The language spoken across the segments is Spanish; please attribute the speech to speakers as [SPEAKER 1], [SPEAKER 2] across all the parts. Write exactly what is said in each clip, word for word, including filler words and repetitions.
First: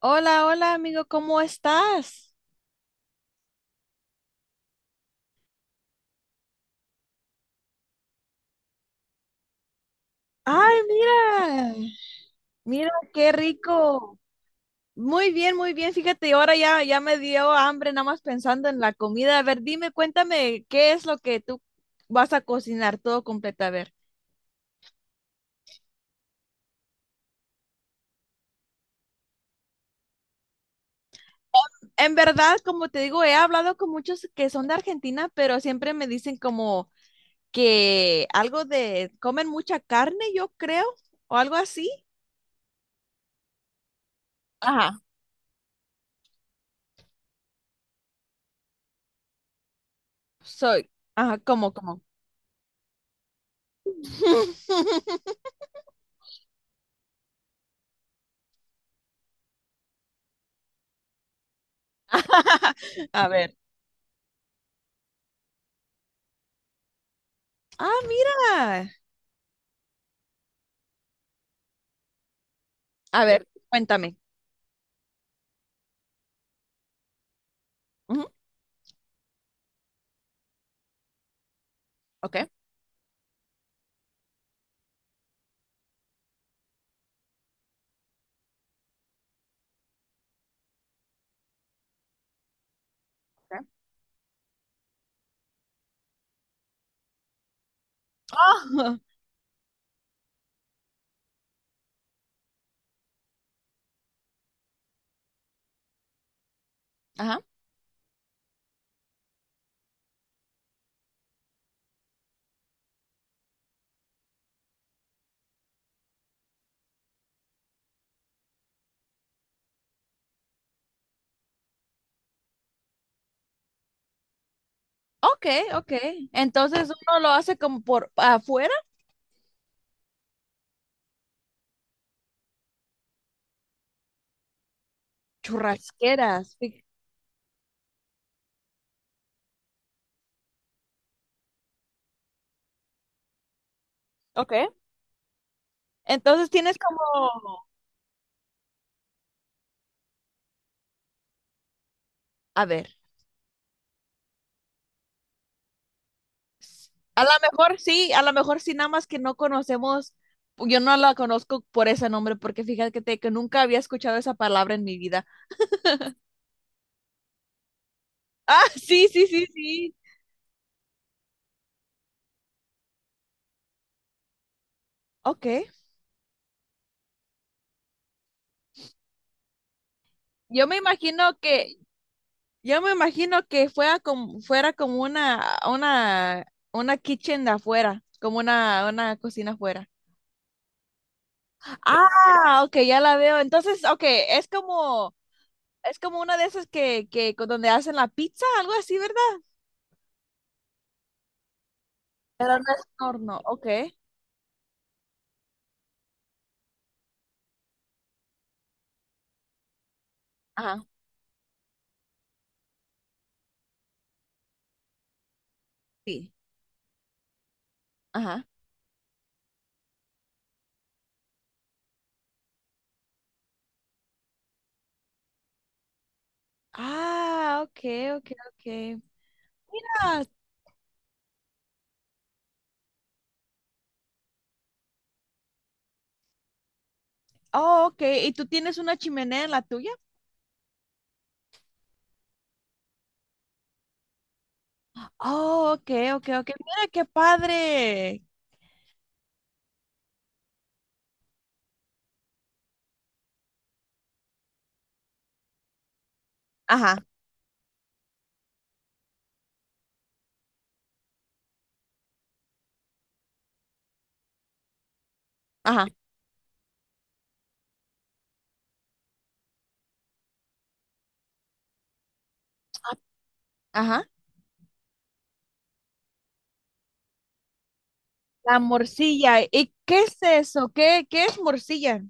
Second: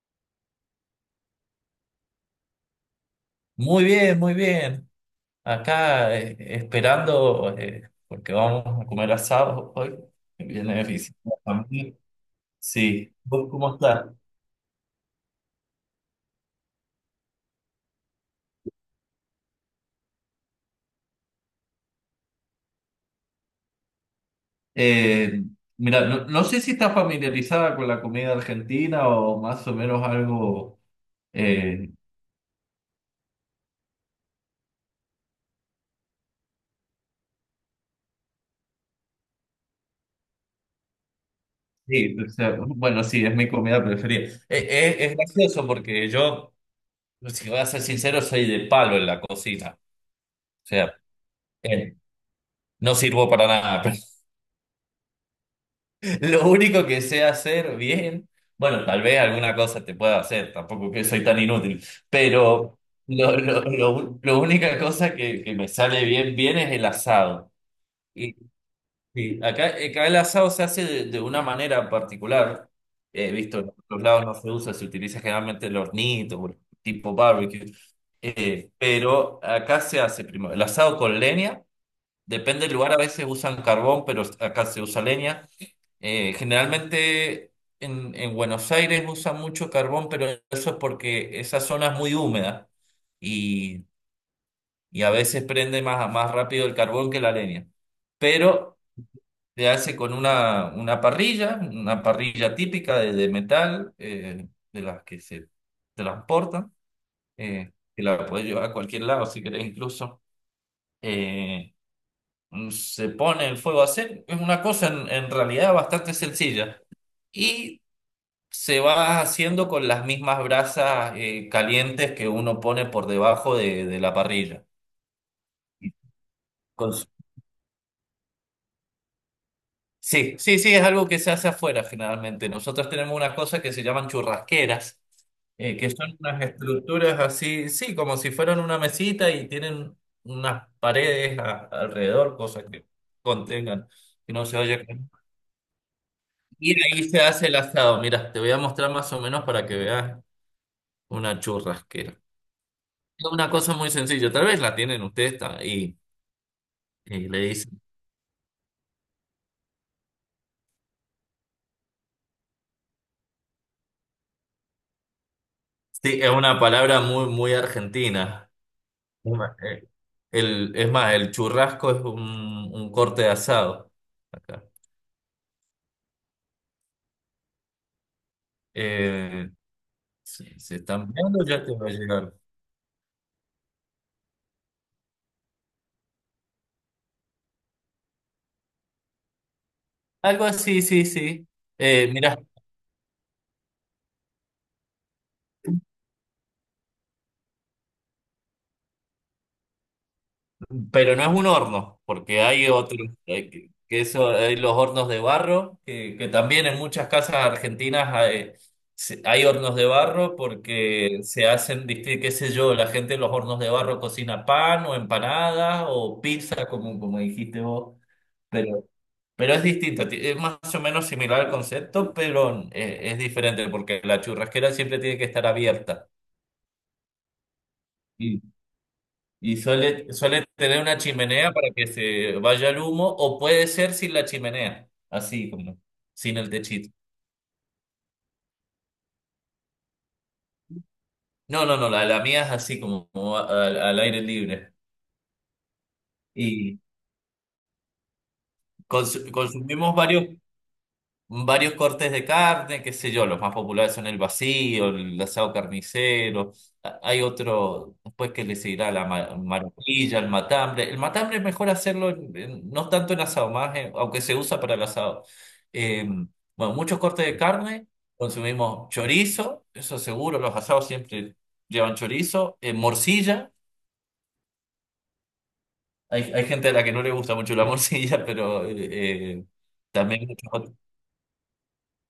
[SPEAKER 1] Hola, hola amigo, ¿cómo estás?
[SPEAKER 2] Muy bien, muy bien. Acá, eh, esperando, eh, porque vamos a comer asado hoy.
[SPEAKER 1] Ay,
[SPEAKER 2] Viene visitar
[SPEAKER 1] mira,
[SPEAKER 2] familia.
[SPEAKER 1] mira
[SPEAKER 2] Sí,
[SPEAKER 1] qué
[SPEAKER 2] ¿vos cómo estás?
[SPEAKER 1] rico. Muy bien, muy bien. Fíjate, ahora ya, ya me dio hambre nada más pensando en la comida. A ver, dime, cuéntame, ¿qué es lo que tú vas a cocinar todo completo? A ver,
[SPEAKER 2] Eh, Mira, no, no sé si estás familiarizada con la comida argentina o más o menos algo. eh,
[SPEAKER 1] en verdad, como te digo, he hablado con muchos que son de Argentina, pero siempre me dicen como que algo de, comen mucha carne, yo creo, o algo así.
[SPEAKER 2] sí, o sea, bueno, sí, es mi comida preferida. Eh, eh,
[SPEAKER 1] Ajá.
[SPEAKER 2] es gracioso porque yo, si voy a ser sincero, soy de palo en la cocina. O
[SPEAKER 1] Soy,
[SPEAKER 2] sea,
[SPEAKER 1] ajá, como,
[SPEAKER 2] eh,
[SPEAKER 1] como.
[SPEAKER 2] no sirvo para nada. Lo único que sé hacer bien, bueno, tal vez alguna cosa te pueda hacer, tampoco que soy tan inútil, pero
[SPEAKER 1] A
[SPEAKER 2] lo,
[SPEAKER 1] ver.
[SPEAKER 2] lo, lo- lo única cosa que, que me sale bien, bien es el asado.
[SPEAKER 1] Ah,
[SPEAKER 2] Y,
[SPEAKER 1] mira.
[SPEAKER 2] y acá, acá el asado se hace de, de una manera particular.
[SPEAKER 1] A
[SPEAKER 2] He
[SPEAKER 1] ver,
[SPEAKER 2] visto en otros
[SPEAKER 1] cuéntame.
[SPEAKER 2] lados no se usa, se utiliza generalmente el hornito, o el tipo barbecue.
[SPEAKER 1] Ujú.
[SPEAKER 2] Eh, pero acá se hace primero el asado con leña,
[SPEAKER 1] Ok.
[SPEAKER 2] depende del lugar, a veces usan carbón, pero acá se usa leña. Eh, generalmente en, en Buenos Aires usan mucho carbón, pero eso es porque esa zona es muy húmeda
[SPEAKER 1] Ok.
[SPEAKER 2] y, y a veces prende más, más rápido el carbón que la leña. Pero
[SPEAKER 1] Ah,
[SPEAKER 2] se hace con una, una parrilla, una parrilla típica de, de metal, eh, de las que se transportan,
[SPEAKER 1] ajá.
[SPEAKER 2] eh, que la puedes llevar a cualquier lado si querés incluso. Eh, Se pone el fuego a hacer, es una cosa en en realidad bastante sencilla. Y se va haciendo con las mismas brasas eh, calientes que uno pone por debajo de, de la parrilla.
[SPEAKER 1] Ok, ok. Entonces
[SPEAKER 2] Con su-
[SPEAKER 1] uno lo hace como por afuera,
[SPEAKER 2] Sí, sí, sí, es algo que se hace afuera generalmente. Nosotros tenemos una cosa que se llaman churrasqueras, eh, que son unas
[SPEAKER 1] churrasqueras. fí-
[SPEAKER 2] estructuras así, sí, como si fueran una mesita y tienen unas paredes a- alrededor, cosas que contengan, que no
[SPEAKER 1] Ok.
[SPEAKER 2] se oye.
[SPEAKER 1] Entonces
[SPEAKER 2] Y
[SPEAKER 1] tienes
[SPEAKER 2] ahí se hace el
[SPEAKER 1] como,
[SPEAKER 2] asado. Mira, te voy a mostrar más o menos para que veas una churrasquera.
[SPEAKER 1] a ver,
[SPEAKER 2] Es una cosa muy sencilla, tal vez la tienen ustedes ta- y,
[SPEAKER 1] s- a
[SPEAKER 2] y
[SPEAKER 1] lo
[SPEAKER 2] le
[SPEAKER 1] mejor
[SPEAKER 2] dicen.
[SPEAKER 1] sí, a lo mejor sí, nada más que no conocemos, yo no la conozco por ese nombre, porque fíjate que, que nunca había escuchado esa palabra en mi vida.
[SPEAKER 2] Sí, es una palabra muy, muy argentina.
[SPEAKER 1] Ah, sí, sí,
[SPEAKER 2] Es
[SPEAKER 1] sí,
[SPEAKER 2] más, eh,
[SPEAKER 1] sí.
[SPEAKER 2] El, es más, el churrasco es un, un corte de asado. Acá.
[SPEAKER 1] Ok.
[SPEAKER 2] Eh, se,
[SPEAKER 1] Yo
[SPEAKER 2] se
[SPEAKER 1] me
[SPEAKER 2] están
[SPEAKER 1] imagino
[SPEAKER 2] viendo, ya te
[SPEAKER 1] que,
[SPEAKER 2] va a llegar.
[SPEAKER 1] Yo me imagino que fuera como, fuera como una, una, una kitchen de afuera, como una, una cocina afuera.
[SPEAKER 2] Algo así, sí, sí. Eh, mira,
[SPEAKER 1] Ah, ok, ya la veo. Entonces, ok, es como, es como una de esas que, que con donde hacen la pizza, algo así, ¿verdad?
[SPEAKER 2] pero no es un horno, porque hay otros,
[SPEAKER 1] Horno,
[SPEAKER 2] eh,
[SPEAKER 1] ok.
[SPEAKER 2] que que eso, hay los hornos de barro, que, que también en muchas casas argentinas hay, se- hay hornos de barro
[SPEAKER 1] Ajá,
[SPEAKER 2] porque se hacen, diste qué sé yo, la gente en los hornos de barro cocina pan o empanadas o
[SPEAKER 1] sí,
[SPEAKER 2] pizza, como, como dijiste vos,
[SPEAKER 1] ajá.
[SPEAKER 2] pero, pero es distinto, ti- es más o menos similar al concepto, pero eh, es diferente porque la churrasquera siempre tiene que estar abierta.
[SPEAKER 1] Ah, ok, ok, ok.
[SPEAKER 2] Y suele,
[SPEAKER 1] Mira,
[SPEAKER 2] suele tener una chimenea para que se vaya el humo, o puede ser sin la chimenea, así como, sin el techito.
[SPEAKER 1] oh, ok, ¿y tú tienes una chimenea en la tuya?
[SPEAKER 2] No, no, no, la, la mía es así como, como a- al, al aire libre.
[SPEAKER 1] Oh, ok, ok, ok.
[SPEAKER 2] Y
[SPEAKER 1] Mira qué padre.
[SPEAKER 2] cons- consumimos varios. varios cortes de carne, qué sé yo, los más populares son el vacío, el asado carnicero,
[SPEAKER 1] Ajá,
[SPEAKER 2] a- hay otro, después que le seguirá la ma- maracuyá, el matambre. El matambre es mejor hacerlo, en- en- no tanto en asado, más en- aunque se usa para el asado.
[SPEAKER 1] ajá,
[SPEAKER 2] Eh, bueno, muchos cortes de carne, consumimos chorizo, eso seguro, los asados siempre llevan chorizo, eh, morcilla,
[SPEAKER 1] ajá.
[SPEAKER 2] hay, hay gente a la que no le gusta mucho la morcilla.
[SPEAKER 1] La
[SPEAKER 2] Pero eh,
[SPEAKER 1] morcilla.
[SPEAKER 2] eh,
[SPEAKER 1] ¿Y qué es
[SPEAKER 2] también...
[SPEAKER 1] eso? ¿Qué, qué es morcilla?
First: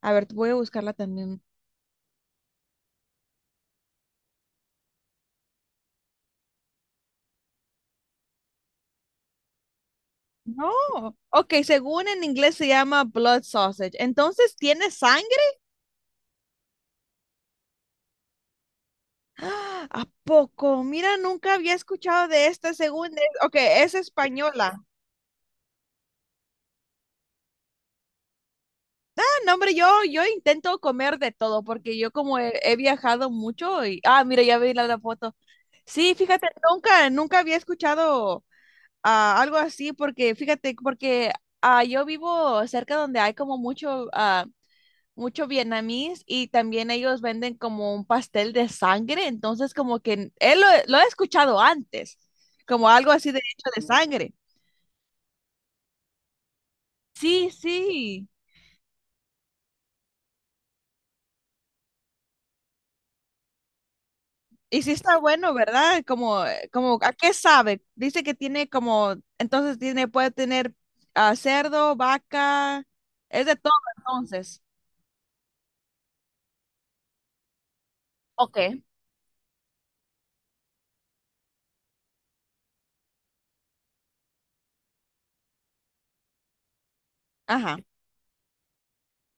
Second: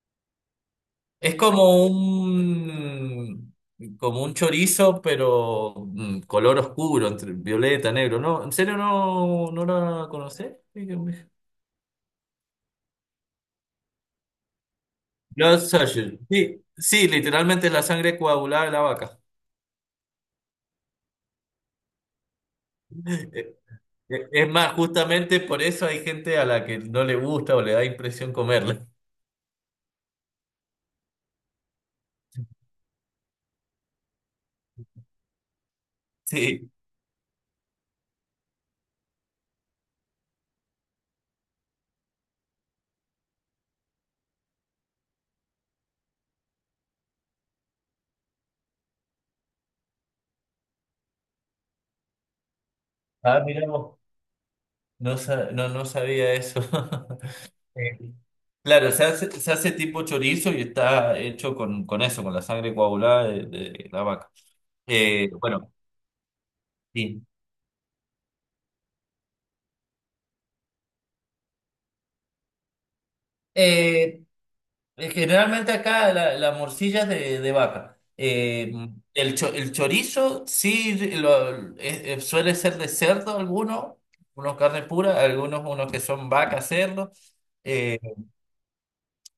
[SPEAKER 1] A ver, voy a buscarla
[SPEAKER 2] Es
[SPEAKER 1] también.
[SPEAKER 2] como un, como un chorizo, pero mm, color oscuro, entre violeta, negro. No, ¿en serio no, no la conocés?
[SPEAKER 1] No.
[SPEAKER 2] Dígame.
[SPEAKER 1] Ok, según en inglés se llama blood sausage. Entonces, ¿tiene sangre?
[SPEAKER 2] Blood sausage. Sí, sí, literalmente la sangre coagulada de la vaca.
[SPEAKER 1] ¡Ah! ¿A poco? Mira, nunca había escuchado de esta según. es- Ok,
[SPEAKER 2] Eh,
[SPEAKER 1] es
[SPEAKER 2] eh, Es más,
[SPEAKER 1] española.
[SPEAKER 2] justamente por eso hay gente a la que no le gusta o le da impresión comerla.
[SPEAKER 1] Ah, no, hombre, yo, yo intento comer de todo porque yo como he, he viajado mucho y... Ah, mira, ya vi la, la foto. Sí, fíjate,
[SPEAKER 2] Sí.
[SPEAKER 1] nunca, nunca había escuchado. Ah, algo así, porque fíjate, porque ah, yo vivo cerca donde hay como mucho, ah, mucho vietnamís y también ellos venden como un pastel de sangre, entonces como que n- él lo, lo he escuchado antes, como algo así de
[SPEAKER 2] Ah, mira
[SPEAKER 1] hecho de
[SPEAKER 2] vos.
[SPEAKER 1] sangre.
[SPEAKER 2] No, sa- no, no sabía eso.
[SPEAKER 1] Sí, sí.
[SPEAKER 2] Claro, se hace, se hace tipo chorizo y está hecho con, con eso, con la sangre coagulada de, de la vaca.
[SPEAKER 1] Y sí está
[SPEAKER 2] Eh,
[SPEAKER 1] bueno,
[SPEAKER 2] bueno,
[SPEAKER 1] ¿verdad? Como, eh, como, ¿a
[SPEAKER 2] sí.
[SPEAKER 1] qué sabe? Dice que tiene como, entonces tiene, puede tener ah, cerdo, vaca, es de todo
[SPEAKER 2] Eh,
[SPEAKER 1] entonces.
[SPEAKER 2] eh, generalmente acá la, la morcilla es de, de vaca. Eh,
[SPEAKER 1] Ok.
[SPEAKER 2] el, cho- el chorizo sí lo- eh, eh, suele ser de cerdo algunos, unos carne pura, algunos unos que son vaca, cerdo.
[SPEAKER 1] Ajá.
[SPEAKER 2] Eh,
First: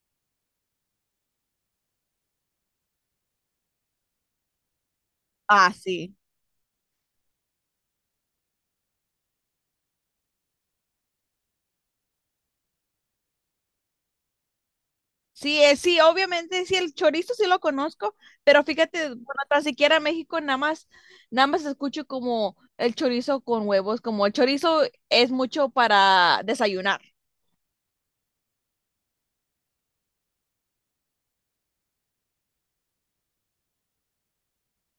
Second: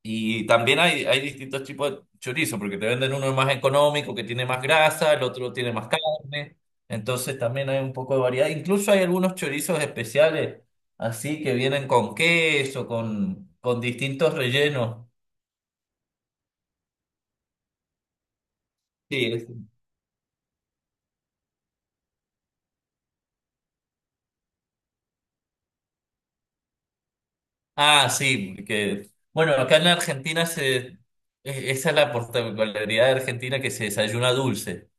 [SPEAKER 2] Y también hay, hay distintos tipos de chorizo, porque te venden uno más económico, que tiene más grasa, el otro
[SPEAKER 1] Ah,
[SPEAKER 2] tiene más
[SPEAKER 1] sí.
[SPEAKER 2] carne. Entonces también hay un poco de variedad. Incluso hay algunos chorizos especiales, así que vienen con queso, con, con distintos rellenos.
[SPEAKER 1] Sí, eh, sí, obviamente, sí, el chorizo sí lo conozco, pero fíjate, bueno,
[SPEAKER 2] Sí. es-
[SPEAKER 1] tan siquiera México nada más, nada más escucho como el chorizo con huevos, como el chorizo es mucho para desayunar.
[SPEAKER 2] Ah, sí, que bueno, acá en la Argentina se, e- esa es la particularidad de Argentina que se desayuna dulce.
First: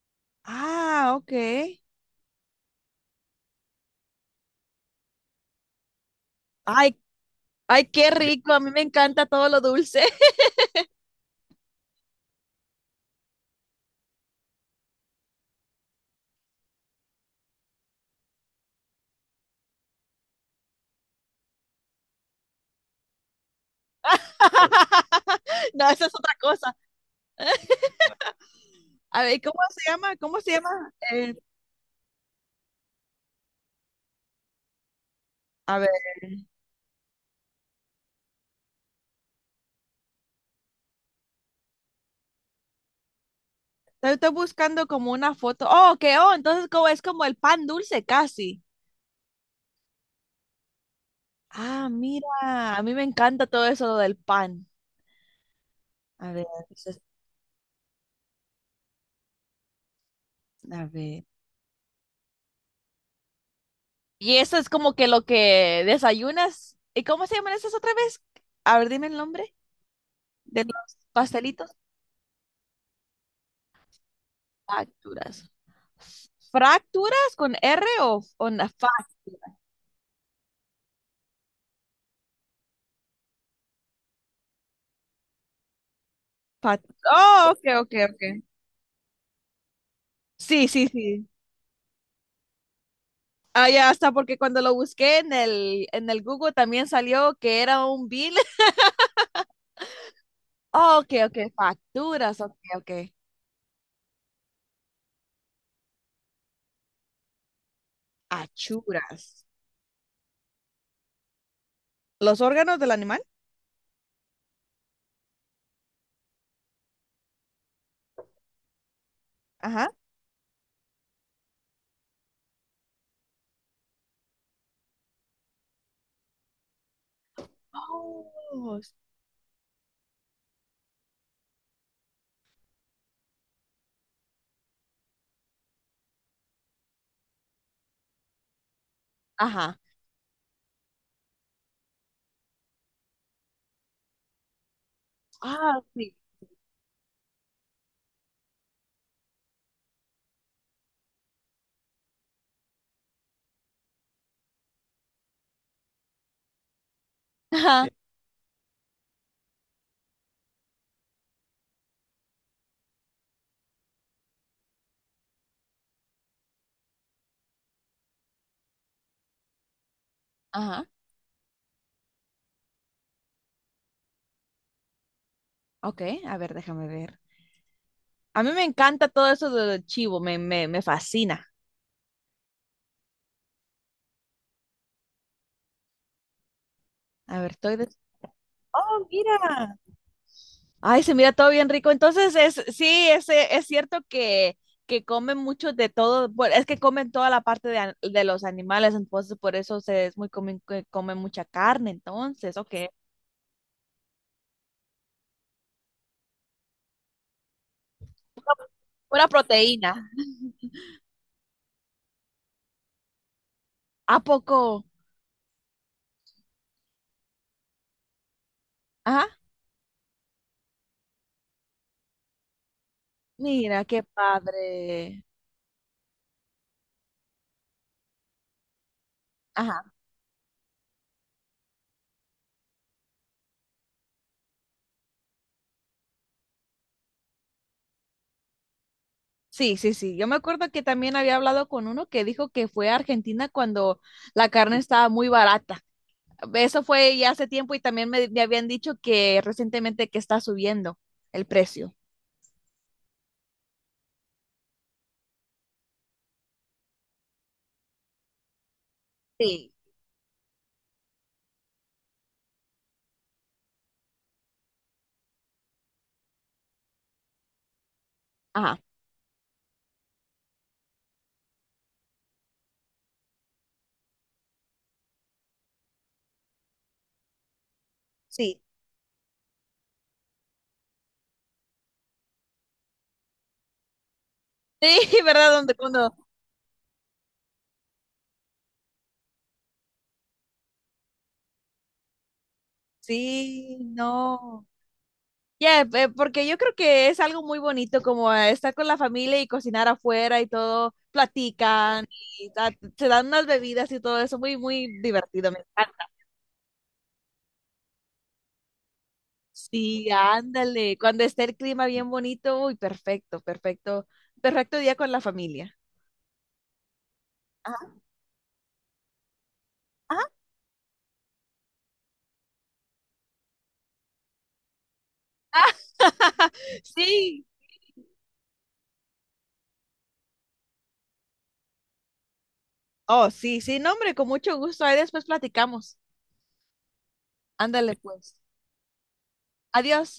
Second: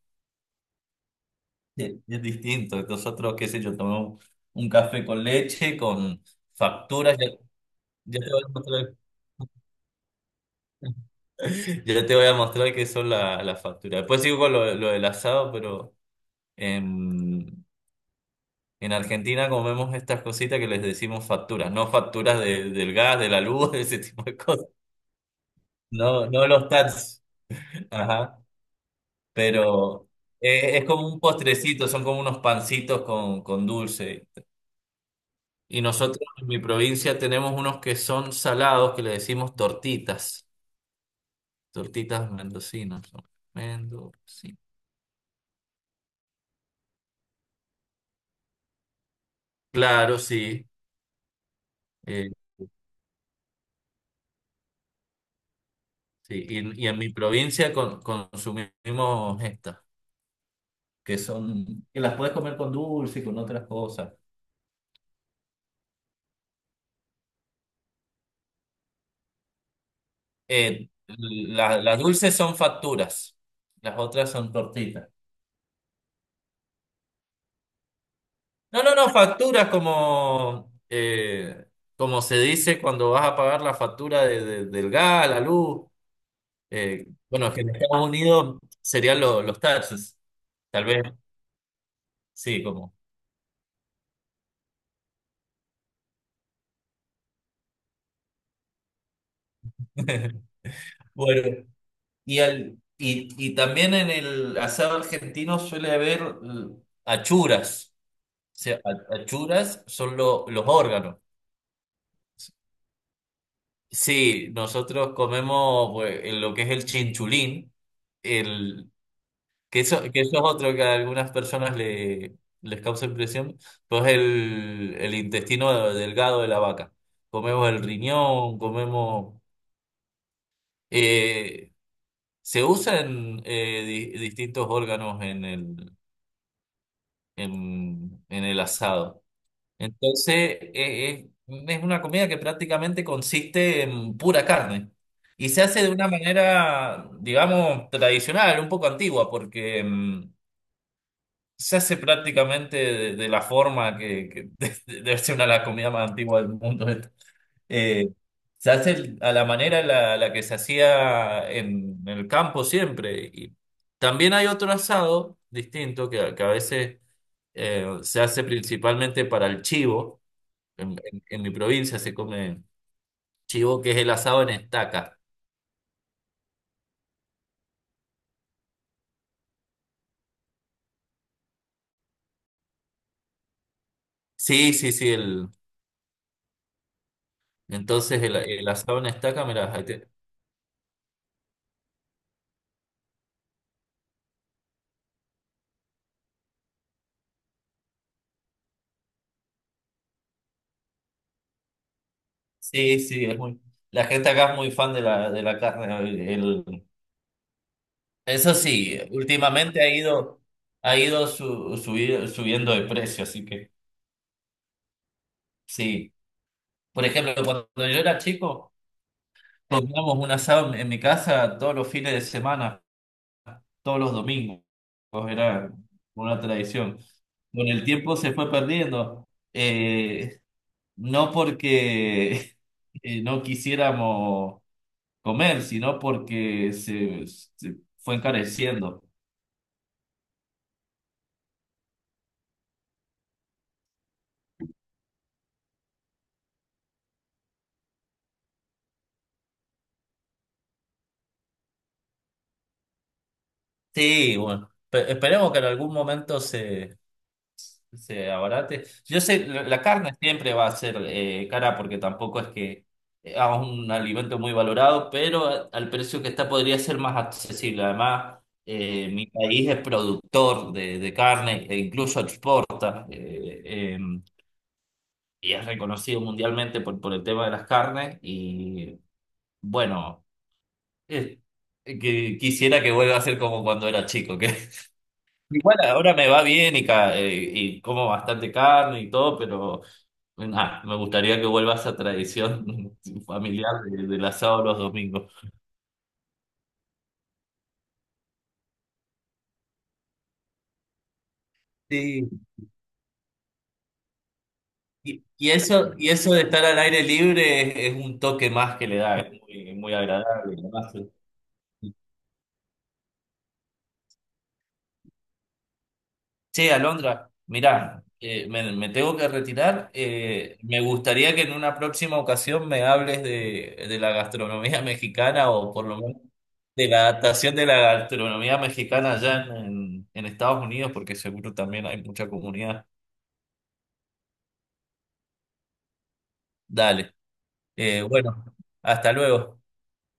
[SPEAKER 1] Ah, ok.
[SPEAKER 2] Sí, es distinto. Nosotros, qué sé yo, tomamos un café con leche, con
[SPEAKER 1] Ay,
[SPEAKER 2] facturas.
[SPEAKER 1] ay, qué
[SPEAKER 2] Ya te voy a
[SPEAKER 1] rico, a mí me
[SPEAKER 2] mostrar,
[SPEAKER 1] encanta todo lo dulce.
[SPEAKER 2] ya te voy a mostrar qué son la- las facturas. Después sigo con lo, lo del asado, pero en, en Argentina comemos estas cositas que les decimos facturas, no facturas de- del gas, de la luz, de ese tipo de cosas.
[SPEAKER 1] No, esa es
[SPEAKER 2] No,
[SPEAKER 1] otra
[SPEAKER 2] no los
[SPEAKER 1] cosa.
[SPEAKER 2] tats. Ajá.
[SPEAKER 1] A ver, ¿cómo se
[SPEAKER 2] Pero
[SPEAKER 1] llama? ¿Cómo se
[SPEAKER 2] eh, es
[SPEAKER 1] llama?
[SPEAKER 2] como un
[SPEAKER 1] Eh,
[SPEAKER 2] postrecito, son como unos pancitos con, con dulce.
[SPEAKER 1] a
[SPEAKER 2] Y
[SPEAKER 1] ver,
[SPEAKER 2] nosotros
[SPEAKER 1] estoy,
[SPEAKER 2] en mi provincia tenemos unos que son salados que le decimos tortitas. Tortitas mendocinas son.
[SPEAKER 1] estoy
[SPEAKER 2] Mendocinas.
[SPEAKER 1] buscando como una foto. Oh, ok, oh, entonces como es como el pan dulce casi.
[SPEAKER 2] Claro, sí.
[SPEAKER 1] Ah, mira,
[SPEAKER 2] Eh,
[SPEAKER 1] a mí me encanta todo eso lo del pan. A ver,
[SPEAKER 2] sí, y, y
[SPEAKER 1] eso
[SPEAKER 2] en
[SPEAKER 1] es-
[SPEAKER 2] mi provincia con- consumimos estas,
[SPEAKER 1] a
[SPEAKER 2] que
[SPEAKER 1] ver.
[SPEAKER 2] son, que las puedes comer con dulce y con otras cosas.
[SPEAKER 1] Y eso es como que lo que desayunas. ¿Y cómo se llaman esas otra vez? A ver, dime el nombre de
[SPEAKER 2] Eh,
[SPEAKER 1] los pastelitos.
[SPEAKER 2] la- las dulces son facturas, las otras son tortitas.
[SPEAKER 1] Facturas. ¿Fracturas con R o, o na-
[SPEAKER 2] No, no, no,
[SPEAKER 1] factura?
[SPEAKER 2] facturas como, eh, como se dice cuando vas a pagar la factura de- de- del gas, la luz.
[SPEAKER 1] Fac-
[SPEAKER 2] Eh,
[SPEAKER 1] Oh,
[SPEAKER 2] bueno,
[SPEAKER 1] ok,
[SPEAKER 2] que en
[SPEAKER 1] ok,
[SPEAKER 2] Estados
[SPEAKER 1] ok.
[SPEAKER 2] Unidos serían lo- los taxes,
[SPEAKER 1] Sí,
[SPEAKER 2] tal
[SPEAKER 1] sí,
[SPEAKER 2] vez,
[SPEAKER 1] sí.
[SPEAKER 2] sí, como.
[SPEAKER 1] Ah, ya hasta porque cuando lo busqué en el, en el Google también salió que era un bill. Oh, ok, ok.
[SPEAKER 2] Bueno. Y,
[SPEAKER 1] Facturas, ok,
[SPEAKER 2] al,
[SPEAKER 1] ok.
[SPEAKER 2] y, y también en el asado argentino suele haber eh, achuras. O sea, a-
[SPEAKER 1] Achuras.
[SPEAKER 2] achuras son lo- los órganos.
[SPEAKER 1] Los órganos del animal,
[SPEAKER 2] Sí, nosotros comemos pues, en lo que es el chinchulín, el, que
[SPEAKER 1] ajá.
[SPEAKER 2] eso, que eso es otro que a algunas personas le, les causa impresión, pues el, el intestino delgado de la vaca. Comemos el riñón,
[SPEAKER 1] Ojos.
[SPEAKER 2] comemos... eh, se usan eh, di- distintos órganos en el, en, en el asado.
[SPEAKER 1] Ajá.
[SPEAKER 2] Entonces, eh, eh, es una comida que prácticamente consiste en pura carne y se
[SPEAKER 1] Ah,
[SPEAKER 2] hace de una
[SPEAKER 1] sí.
[SPEAKER 2] manera, digamos, tradicional, un poco antigua, porque mm, se hace prácticamente de, de la forma que, que debe ser una de las comidas más antiguas del mundo, esta.
[SPEAKER 1] Ajá. Sí.
[SPEAKER 2] Eh, Se hace a la manera en la, la que se hacía en, el campo siempre. Y también hay otro asado distinto que, que a veces eh, se hace principalmente para el chivo.
[SPEAKER 1] Ajá.
[SPEAKER 2] En, en- en- mi provincia se come chivo, que es el asado en estaca.
[SPEAKER 1] Ok, a ver, déjame ver. A mí me encanta todo eso del chivo, me, me, me fascina.
[SPEAKER 2] Sí, sí, sí, el,
[SPEAKER 1] A ver, estoy de...
[SPEAKER 2] entonces el, el asado
[SPEAKER 1] Oh,
[SPEAKER 2] en estaca, mira,
[SPEAKER 1] mira.
[SPEAKER 2] ahí te-
[SPEAKER 1] Ay, se mira todo bien rico. Entonces, es, sí, es, eh, es cierto que, que comen mucho de todo, bueno, es que comen toda la parte de, an- de los animales, entonces por eso se, es muy común que comen mucha carne, entonces, ok.
[SPEAKER 2] sí, sí, es muy, la gente acá es muy fan de la, de la carne. el- el- Eso sí,
[SPEAKER 1] Pura
[SPEAKER 2] últimamente ha
[SPEAKER 1] proteína.
[SPEAKER 2] ido, ha ido su- subi- subiendo de precio, así que
[SPEAKER 1] ¿A poco?
[SPEAKER 2] sí. Por ejemplo, cuando yo era chico,
[SPEAKER 1] Ajá.
[SPEAKER 2] comíamos un asado en en mi casa todos los fines de semana,
[SPEAKER 1] Mira,
[SPEAKER 2] todos
[SPEAKER 1] qué
[SPEAKER 2] los domingos.
[SPEAKER 1] padre.
[SPEAKER 2] Era una tradición. Con el tiempo se fue perdiendo,
[SPEAKER 1] Ajá.
[SPEAKER 2] eh, no porque eh, no quisiéramos comer, sino porque se, se fue encareciendo.
[SPEAKER 1] Sí, sí, sí. Yo me acuerdo que también había hablado con uno que dijo que fue a Argentina cuando la carne estaba muy barata. Eso fue ya hace tiempo y también me, me habían dicho que recientemente que está subiendo el precio.
[SPEAKER 2] Sí, bueno, pe- esperemos que en algún momento se, se abarate. Yo sé, la
[SPEAKER 1] Sí.
[SPEAKER 2] la carne siempre va a ser eh, cara porque tampoco es que es un alimento muy valorado, pero a- al precio que está podría ser más accesible. Además,
[SPEAKER 1] Ajá.
[SPEAKER 2] eh, mi país es productor de, de carne e incluso exporta. Eh, eh, y es reconocido mundialmente por, por el tema de las carnes
[SPEAKER 1] Sí.
[SPEAKER 2] y bueno, eh, que quisiera que vuelva a ser como cuando era chico, que
[SPEAKER 1] Sí, ¿verdad? Donde
[SPEAKER 2] igual
[SPEAKER 1] cuando.
[SPEAKER 2] ahora me va bien y, ca- eh, y como bastante carne y todo, pero... Ah, me gustaría que vuelva esa tradición familiar
[SPEAKER 1] Sí,
[SPEAKER 2] de- del asado
[SPEAKER 1] no.
[SPEAKER 2] los domingos.
[SPEAKER 1] Ya, eh, porque yo creo que es algo muy bonito como eh, estar con la familia y cocinar afuera y todo, platican
[SPEAKER 2] Sí,
[SPEAKER 1] y da- se dan unas bebidas y todo eso, muy, muy
[SPEAKER 2] Y, y
[SPEAKER 1] divertido, me
[SPEAKER 2] eso, y
[SPEAKER 1] encanta.
[SPEAKER 2] eso de estar al aire libre es, es un toque más que le da, es muy, muy
[SPEAKER 1] Sí,
[SPEAKER 2] agradable. Además.
[SPEAKER 1] ándale,
[SPEAKER 2] eh.
[SPEAKER 1] cuando esté el clima bien bonito, uy, perfecto, perfecto, perfecto día con la familia.
[SPEAKER 2] Che, Alondra,
[SPEAKER 1] Ajá,
[SPEAKER 2] mirá, eh, me, me tengo que retirar.
[SPEAKER 1] ajá.
[SPEAKER 2] Eh, me gustaría que en una próxima ocasión me hables de, de la gastronomía mexicana o por lo menos de la
[SPEAKER 1] Sí,
[SPEAKER 2] adaptación de la gastronomía mexicana allá en, en en Estados Unidos, porque seguro también hay mucha comunidad.
[SPEAKER 1] oh, sí, sí, no, hombre, con mucho gusto, ahí después platicamos.
[SPEAKER 2] Dale.
[SPEAKER 1] Ándale,
[SPEAKER 2] Eh,
[SPEAKER 1] pues.
[SPEAKER 2] bueno, hasta luego.
[SPEAKER 1] Adiós.